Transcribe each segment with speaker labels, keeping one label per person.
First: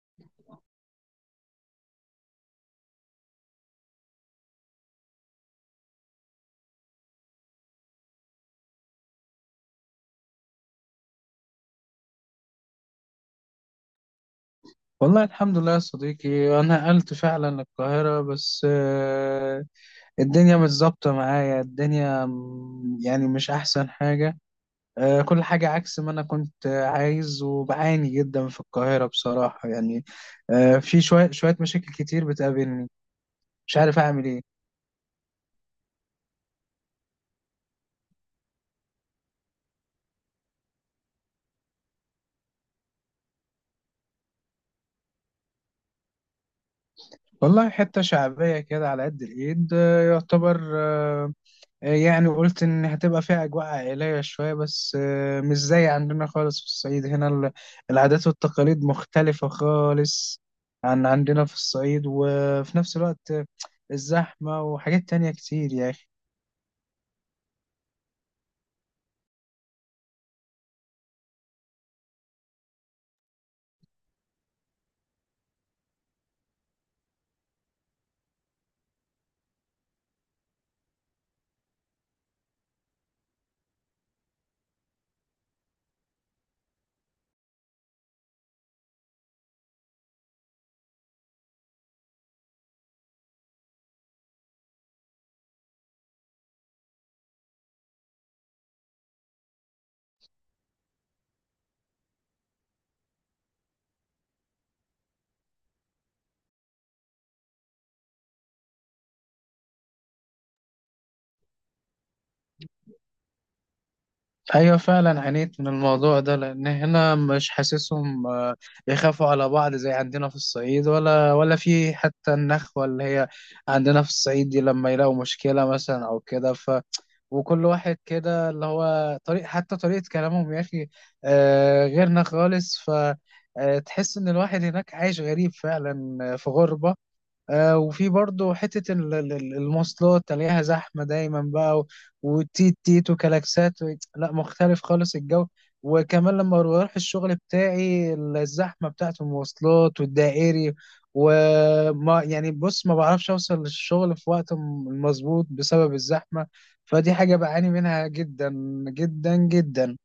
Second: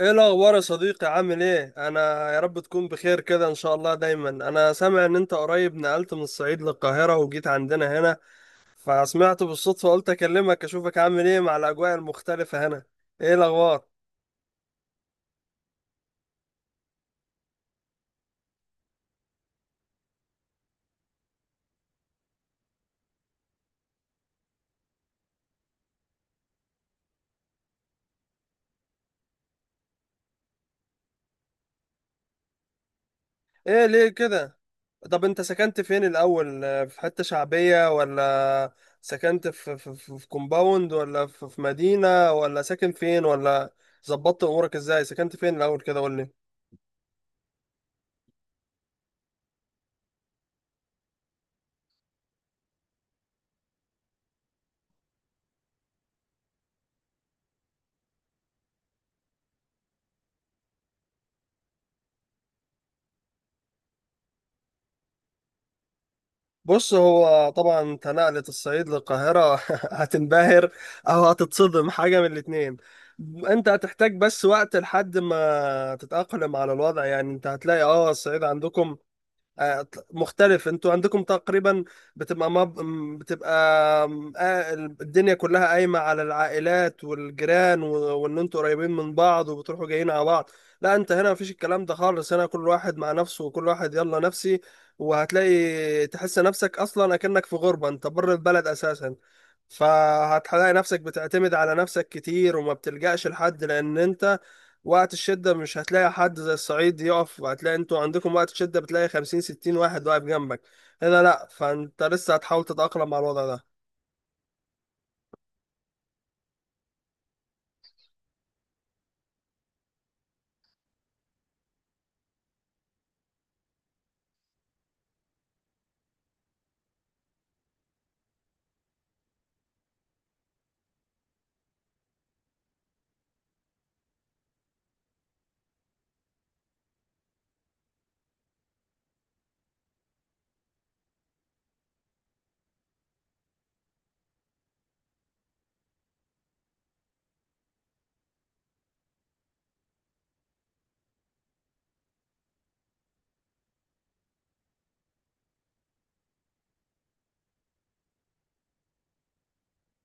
Speaker 1: ايه الاخبار يا صديقي؟ عامل ايه؟ انا يا رب تكون بخير كده ان شاء الله. دايما انا سامع ان انت قريب نقلت من الصعيد للقاهرة وجيت عندنا هنا، فسمعت بالصدفة قلت اكلمك اشوفك عامل ايه مع الاجواء المختلفة هنا. ايه الاخبار؟
Speaker 2: والله الحمد لله يا صديقي، أنا نقلت فعلا القاهرة بس. الدنيا مش ظابطة معايا. الدنيا يعني مش أحسن حاجة. كل حاجة عكس ما أنا كنت عايز، وبعاني جدا في القاهرة بصراحة يعني. في شوية مشاكل كتير بتقابلني، مش
Speaker 1: ايه
Speaker 2: عارف
Speaker 1: ليه
Speaker 2: أعمل إيه.
Speaker 1: كده؟ طب انت سكنت فين الاول، في حتة شعبية ولا سكنت في كومباوند ولا في مدينة ولا ساكن فين؟ ولا ظبطت امورك ازاي؟ سكنت فين الاول كده؟ قول لي.
Speaker 2: والله حتة شعبية كده على قد الإيد، يعتبر. يعني قلت إن هتبقى فيها أجواء عائلية شوية، بس مش زي عندنا خالص في الصعيد. هنا العادات والتقاليد مختلفة خالص عن عندنا في الصعيد. وفي نفس الوقت الزحمة وحاجات تانية كتير يا أخي.
Speaker 1: بص، هو طبعا انت نقلة الصعيد للقاهرة هتنبهر او هتتصدم، حاجة من الاتنين. انت هتحتاج بس وقت لحد ما تتأقلم على الوضع. يعني انت هتلاقي الصعيد عندكم آه، مختلف. انتوا عندكم تقريبا بتبقى بتبقى الدنيا كلها قايمة على العائلات والجيران وان انتوا قريبين من بعض وبتروحوا جايين على بعض. لا انت هنا مفيش الكلام ده خالص. هنا كل واحد مع نفسه وكل واحد يلا نفسي، وهتلاقي تحس نفسك اصلا اكنك في غربة، انت بره البلد اساسا. فهتلاقي نفسك بتعتمد على نفسك كتير وما بتلجأش لحد، لأن أنت وقت الشدة مش هتلاقي حد زي الصعيد يقف. هتلاقي انتوا عندكم وقت الشدة بتلاقي خمسين ستين واحد واقف جنبك، هنا لأ. فأنت لسه هتحاول تتأقلم مع الوضع ده.
Speaker 2: أيوة فعلا عانيت من الموضوع ده، لأن هنا مش حاسسهم بيخافوا على بعض زي عندنا في الصعيد، ولا في حتى النخوة اللي هي عندنا في الصعيد دي، لما يلاقوا مشكلة مثلا أو كده. وكل واحد كده اللي هو طريق، حتى طريقة كلامهم يا أخي غيرنا خالص. فتحس إن الواحد هناك عايش غريب فعلا، في غربة. آه، وفي برضه حتة المواصلات، تلاقيها زحمة دايما بقى، وتيت تيت وكلاكسات لا، مختلف خالص الجو. وكمان لما بروح الشغل بتاعي، الزحمة بتاعة المواصلات والدائري، وما يعني بص ما بعرفش أوصل للشغل في وقت مظبوط بسبب الزحمة. فدي حاجة بعاني منها جدا جدا جدا.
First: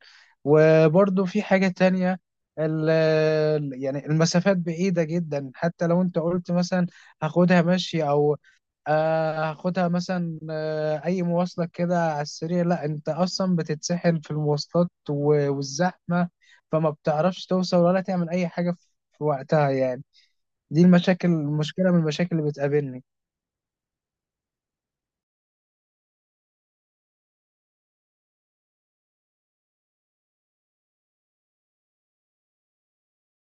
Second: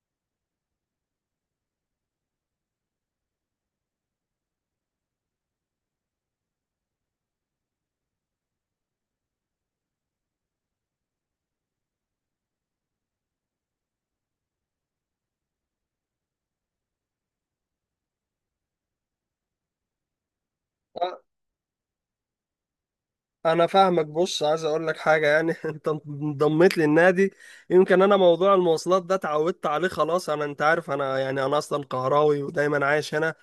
Speaker 2: وبرضه في حاجة تانية، يعني المسافات بعيدة جدا. حتى لو انت قلت مثلا هاخدها مشي، او هاخدها مثلا اي مواصلة كده على السريع، لا انت اصلا بتتسحل في المواصلات والزحمة. فما بتعرفش توصل ولا تعمل اي حاجة في في وقتها يعني. دي
Speaker 1: أه،
Speaker 2: المشاكل، مشكلة من المشاكل اللي بتقابلني.
Speaker 1: أنا فاهمك. بص، عايز أقول لك حاجة يعني أنت انضميت للنادي. يمكن أنا موضوع المواصلات ده اتعودت عليه خلاص. أنا أنت عارف أنا يعني أنا أصلا قهراوي ودايما عايش هنا،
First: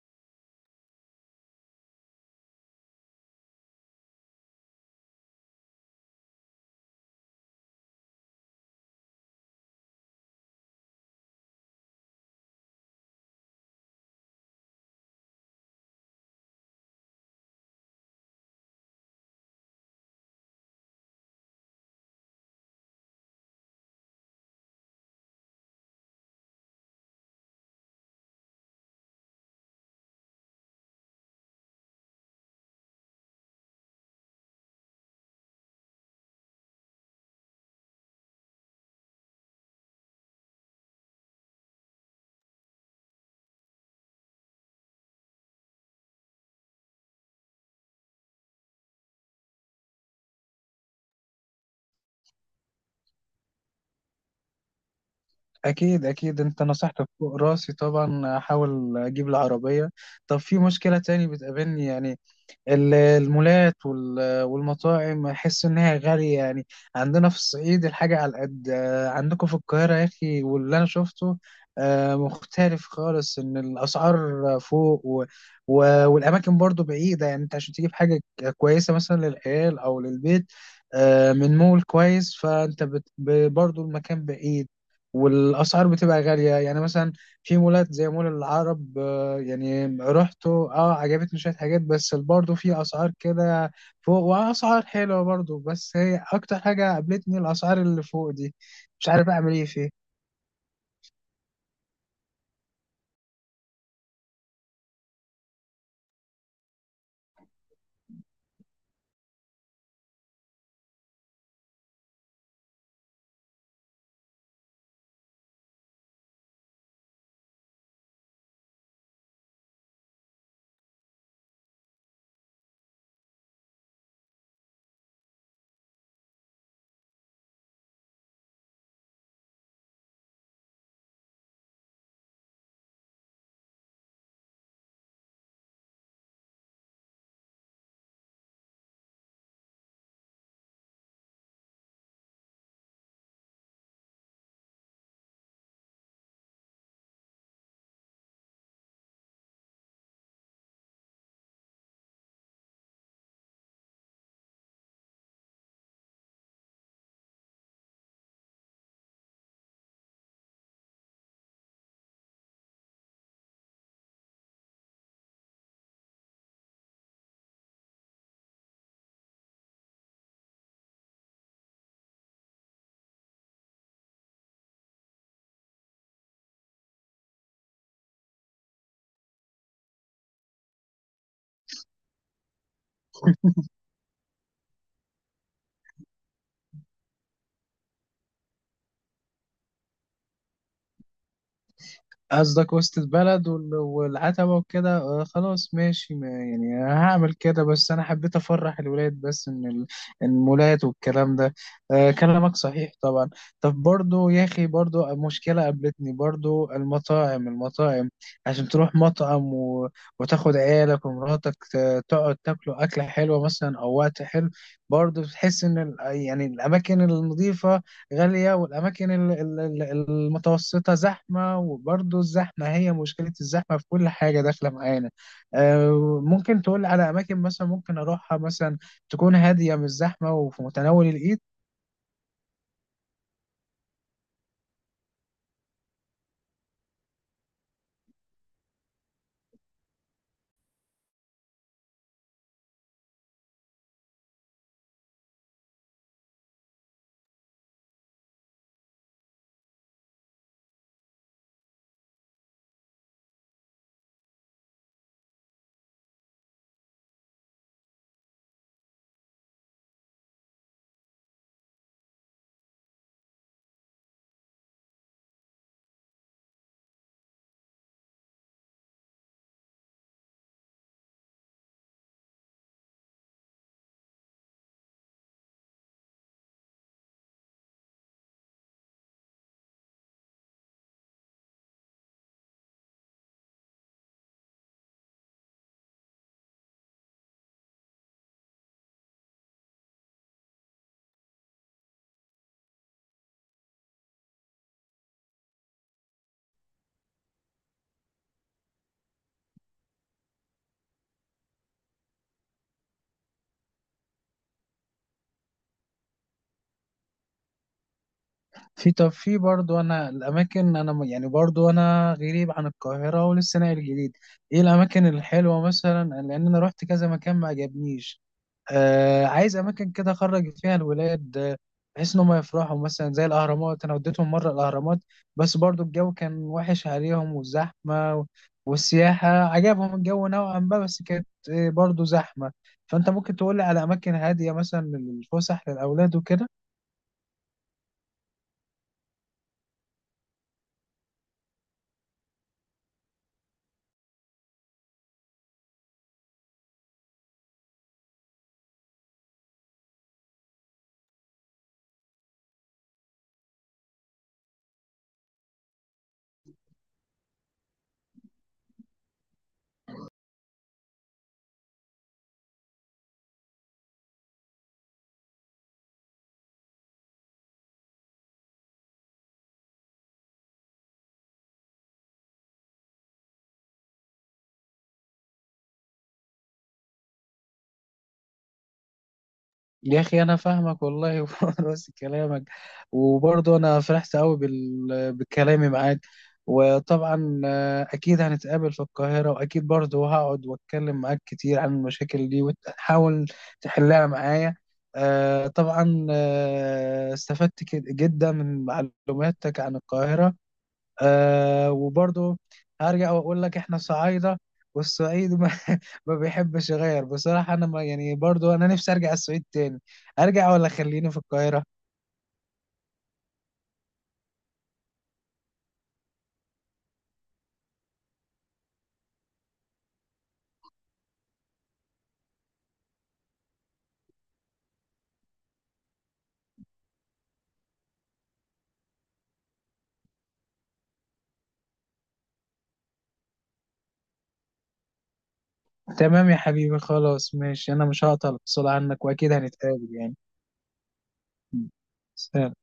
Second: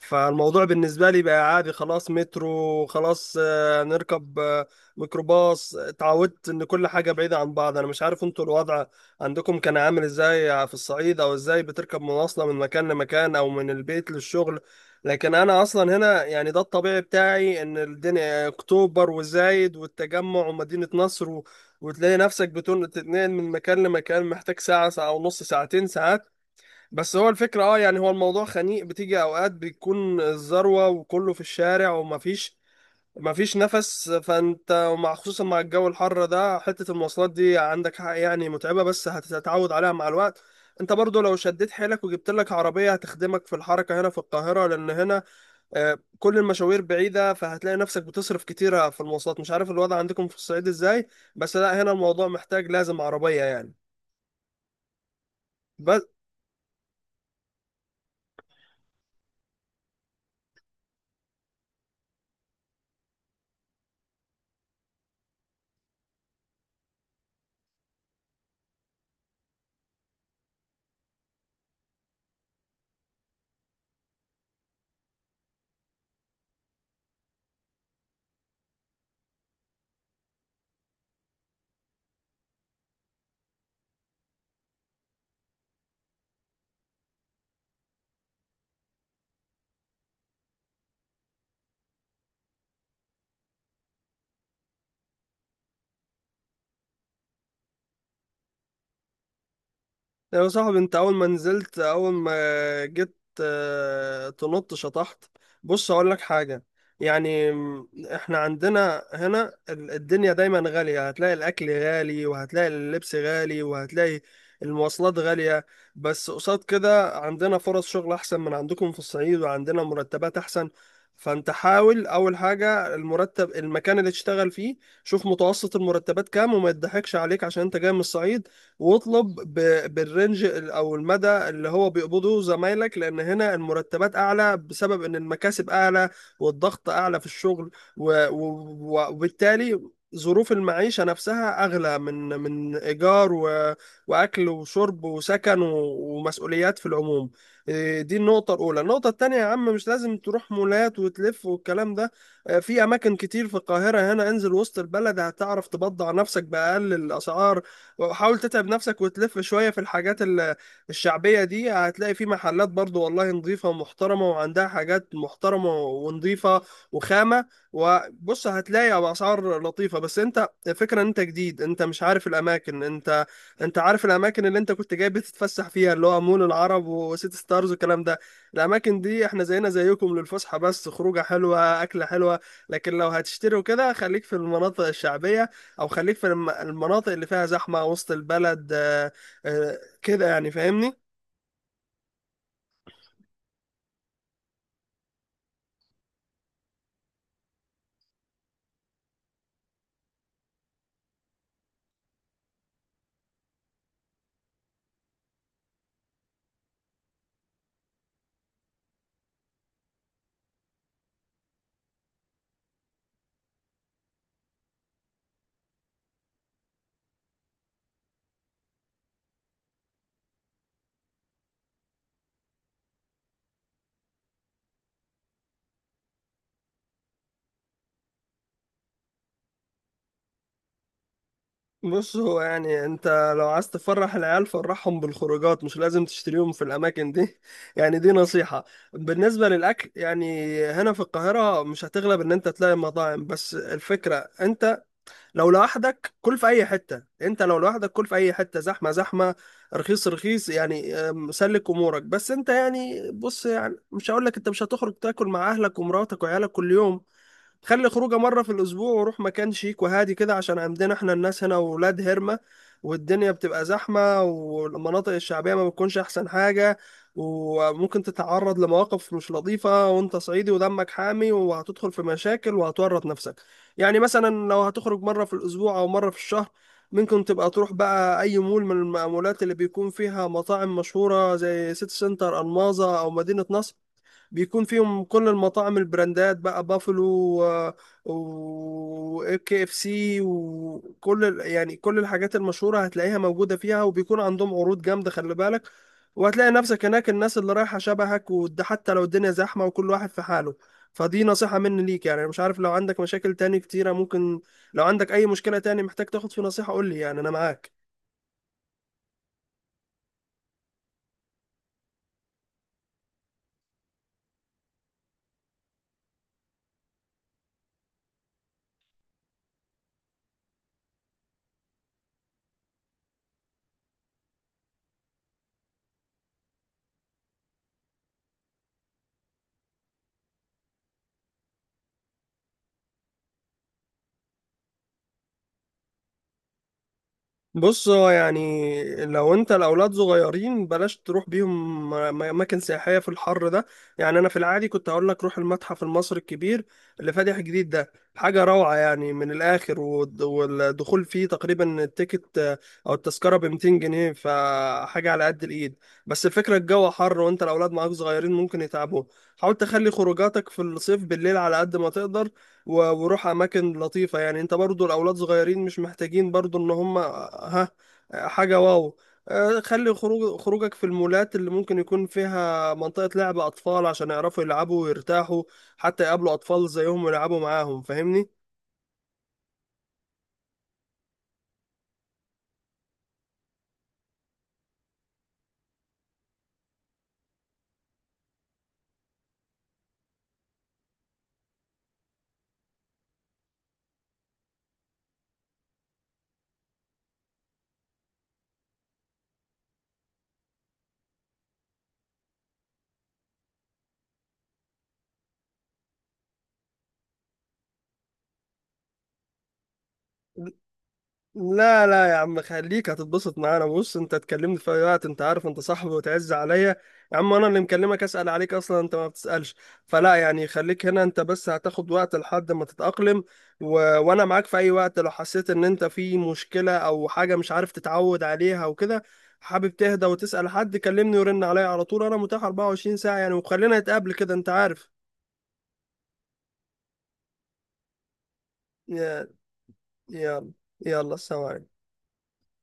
Speaker 1: فالموضوع بالنسبة لي بقى عادي خلاص. مترو خلاص، نركب ميكروباص. اتعودت ان كل حاجة بعيدة عن بعض. انا مش عارف انتوا الوضع عندكم كان عامل ازاي في الصعيد، او ازاي بتركب مواصلة من مكان لمكان او من البيت للشغل. لكن انا اصلا هنا يعني ده الطبيعي بتاعي، ان الدنيا اكتوبر وزايد والتجمع ومدينة نصر وتلاقي نفسك تتنقل من مكان لمكان محتاج ساعة، ساعة ونص، ساعتين، ساعات. بس هو الفكرة يعني هو الموضوع خنيق، بتيجي اوقات بيكون الذروة وكله في الشارع ومفيش نفس. فانت ومع خصوصا مع الجو الحر ده حتة المواصلات دي عندك حق يعني متعبة، بس هتتعود عليها مع الوقت. انت برضو لو شديت حيلك وجبت لك عربية هتخدمك في الحركة هنا في القاهرة، لان هنا كل المشاوير بعيدة، فهتلاقي نفسك بتصرف كتيرة في المواصلات. مش عارف الوضع عندكم في الصعيد ازاي، بس لا هنا الموضوع محتاج لازم عربية يعني.
Speaker 2: أكيد أكيد، أنت نصحتك فوق راسي طبعا، أحاول أجيب العربية. طب في مشكلة تاني بتقابلني يعني، المولات والمطاعم، احس انها غاليه يعني. عندنا في الصعيد الحاجه على قد عندكم في القاهره يا اخي. واللي انا شفته مختلف خالص، ان الاسعار فوق. والاماكن برضو بعيده. يعني انت عشان تجيب حاجه كويسه مثلا للعيال او للبيت من مول كويس، فانت برضو المكان بعيد، والاسعار بتبقى غاليه. يعني مثلا في مولات زي مول العرب، يعني رحت اه، عجبتني شوية حاجات، بس برضه في أسعار كده فوق، وأسعار حلوة برضه. بس هي أكتر حاجة قابلتني الأسعار اللي فوق دي، مش عارف أعمل إيه فيها.
Speaker 1: يا صاحبي انت اول ما نزلت، اول ما جيت تنط شطحت. بص اقول لك حاجة يعني، احنا عندنا هنا الدنيا دايما غالية. هتلاقي الاكل غالي، وهتلاقي اللبس غالي، وهتلاقي المواصلات غالية. بس قصاد كده عندنا فرص شغل احسن من عندكم في الصعيد، وعندنا مرتبات احسن. فانت حاول اول حاجة المرتب، المكان اللي تشتغل فيه شوف متوسط المرتبات كام، وما يضحكش عليك عشان انت جاي من الصعيد. واطلب بالرنج او المدى اللي هو بيقبضه زمايلك، لان هنا المرتبات اعلى بسبب ان المكاسب اعلى والضغط اعلى في الشغل. وبالتالي ظروف المعيشة نفسها أغلى، من إيجار وأكل وشرب وسكن ومسؤوليات في العموم. إيه، دي النقطة الأولى. النقطة التانية يا عم، مش لازم تروح مولات وتلف والكلام ده. في أماكن كتير في القاهرة هنا. انزل وسط البلد هتعرف تبضع نفسك بأقل الأسعار. وحاول تتعب نفسك وتلف شوية في الحاجات الشعبية دي، هتلاقي في محلات برضو والله نظيفة ومحترمة، وعندها حاجات محترمة ونظيفة وخامة. وبص هتلاقي بأسعار لطيفة. بس انت الفكرة ان انت جديد، انت مش عارف الاماكن. انت عارف الاماكن اللي انت كنت جاي بتتفسح فيها، اللي هو مول العرب وسيتي ستارز والكلام ده. الاماكن دي احنا زينا زيكم، للفسحة بس، خروجة حلوة اكلة حلوة. لكن لو هتشتري وكده خليك في المناطق الشعبية، او خليك في المناطق اللي فيها زحمه، وسط البلد كده يعني، فاهمني؟
Speaker 2: قصدك وسط البلد والعتبة وكده، خلاص ماشي، ما يعني هعمل كده. بس أنا حبيت أفرح الولاد بس، إن المولات والكلام ده كلامك صحيح طبعا. طب برضو يا أخي، برضو مشكلة قابلتني، برضو المطاعم. عشان تروح مطعم وتاخد عيالك ومراتك، تقعد تاكلوا أكلة حلوة مثلا أو وقت حلو، برضو بتحس إن يعني الأماكن النظيفة غالية، والأماكن المتوسطة زحمة. وبرضه الزحمة هي مشكلة، الزحمة في كل حاجة داخلة معانا. ممكن تقول على أماكن مثلا ممكن أروحها، مثلا تكون هادية مش زحمة وفي متناول الإيد.
Speaker 1: بص هو يعني انت لو عايز تفرح العيال، فرحهم بالخروجات، مش لازم تشتريهم في الاماكن دي يعني دي نصيحه. بالنسبه للاكل يعني هنا في القاهره مش هتغلب ان انت تلاقي مطاعم، بس الفكره انت لو لوحدك كل في اي حته. انت لو لوحدك كل في اي حته، زحمه زحمه، رخيص رخيص، يعني سلك امورك. بس انت يعني بص، يعني مش هقول لك انت مش هتخرج تاكل مع اهلك ومراتك وعيالك كل يوم. خلي خروجه مرة في الأسبوع، وروح مكان شيك وهادي كده. عشان عندنا احنا الناس هنا ولاد هرمة، والدنيا بتبقى زحمة، والمناطق الشعبية ما بتكونش أحسن حاجة، وممكن تتعرض لمواقف مش لطيفة. وأنت صعيدي ودمك حامي، وهتدخل في مشاكل وهتورط نفسك. يعني مثلا لو هتخرج مرة في الأسبوع أو مرة في الشهر، ممكن تبقى تروح بقى أي مول من المولات اللي بيكون فيها مطاعم مشهورة، زي سيتي سنتر ألماظة أو مدينة نصر. بيكون فيهم كل المطاعم، البراندات بقى، بافلو وكي اف سي، وكل يعني كل الحاجات المشهورة هتلاقيها موجودة فيها، وبيكون عندهم عروض جامدة خلي بالك. وهتلاقي نفسك هناك الناس اللي رايحة شبهك، وده حتى لو الدنيا زحمة وكل واحد في حاله. فدي نصيحة مني ليك يعني. أنا مش عارف لو عندك مشاكل تاني كتيرة، ممكن لو عندك أي مشكلة تاني محتاج تاخد في نصيحة قول لي، يعني أنا معاك.
Speaker 2: في طب في برضه أنا الأماكن، أنا يعني برضه أنا غريب عن القاهرة ولسه ناقل جديد. إيه الأماكن الحلوة مثلا؟ لأن أنا رحت كذا مكان ما عجبنيش. آه، عايز اماكن كده اخرج فيها الولاد بحيث ان هم يفرحوا. مثلا زي الاهرامات، انا وديتهم مره الاهرامات، بس برضو الجو كان وحش عليهم، والزحمه والسياحه عجبهم الجو نوعا ما، بس كانت برضو زحمه. فانت ممكن تقول لي على اماكن هاديه مثلا للفسح للاولاد وكده.
Speaker 1: بص هو يعني لو انت الاولاد صغيرين بلاش تروح بيهم اماكن سياحيه في الحر ده. يعني انا في العادي كنت هقول لك روح المتحف المصري الكبير اللي فاتح جديد ده، حاجه روعه يعني من الاخر. والدخول فيه تقريبا التيكت او التذكره ب 200 جنيه، فحاجه على قد الايد. بس الفكره الجو حر، وانت الاولاد معاك صغيرين ممكن يتعبوا. حاول تخلي خروجاتك في الصيف بالليل على قد ما تقدر. وروح اماكن لطيفه. يعني انت برضو الاولاد صغيرين مش محتاجين برضو ان هم ها حاجه واو. خلي خروجك في المولات اللي ممكن يكون فيها منطقه لعب اطفال، عشان يعرفوا يلعبوا ويرتاحوا، حتى يقابلوا اطفال زيهم ويلعبوا معاهم. فاهمني؟
Speaker 2: يا اخي انا فاهمك والله، ونفس كلامك. وبرضه انا فرحت قوي بكلامي معاك. وطبعا اكيد هنتقابل في القاهرة، واكيد برضه هقعد واتكلم معاك كتير عن المشاكل دي، وتحاول تحلها معايا. طبعا استفدت جدا من معلوماتك عن القاهرة. آه، وبرضه هرجع واقول لك احنا صعايده، والصعيد ما, ما بيحبش يغير بصراحه. انا ما يعني برضه انا نفسي ارجع الصعيد تاني، ارجع ولا خليني في القاهره؟
Speaker 1: لا لا يا عم خليك، هتتبسط معانا. بص انت تكلمني في اي وقت، انت عارف انت صاحبي وتعز عليا. يا عم انا اللي مكلمك اسال عليك اصلا، انت ما بتسالش. فلا يعني خليك هنا، انت بس هتاخد وقت لحد ما تتاقلم. وانا معاك في اي وقت، لو حسيت ان انت في مشكله او حاجه مش عارف تتعود عليها وكده، حابب تهدى وتسال حد، كلمني ورن عليا على طول. انا متاح 24 ساعه يعني. وخلينا نتقابل كده، انت عارف.
Speaker 2: تمام يا حبيبي، خلاص ماشي، انا مش هقطع الاتصال عنك،
Speaker 1: يا
Speaker 2: واكيد هنتقابل يعني.
Speaker 1: يلا، يلا، سلام عليكم.
Speaker 2: سلام.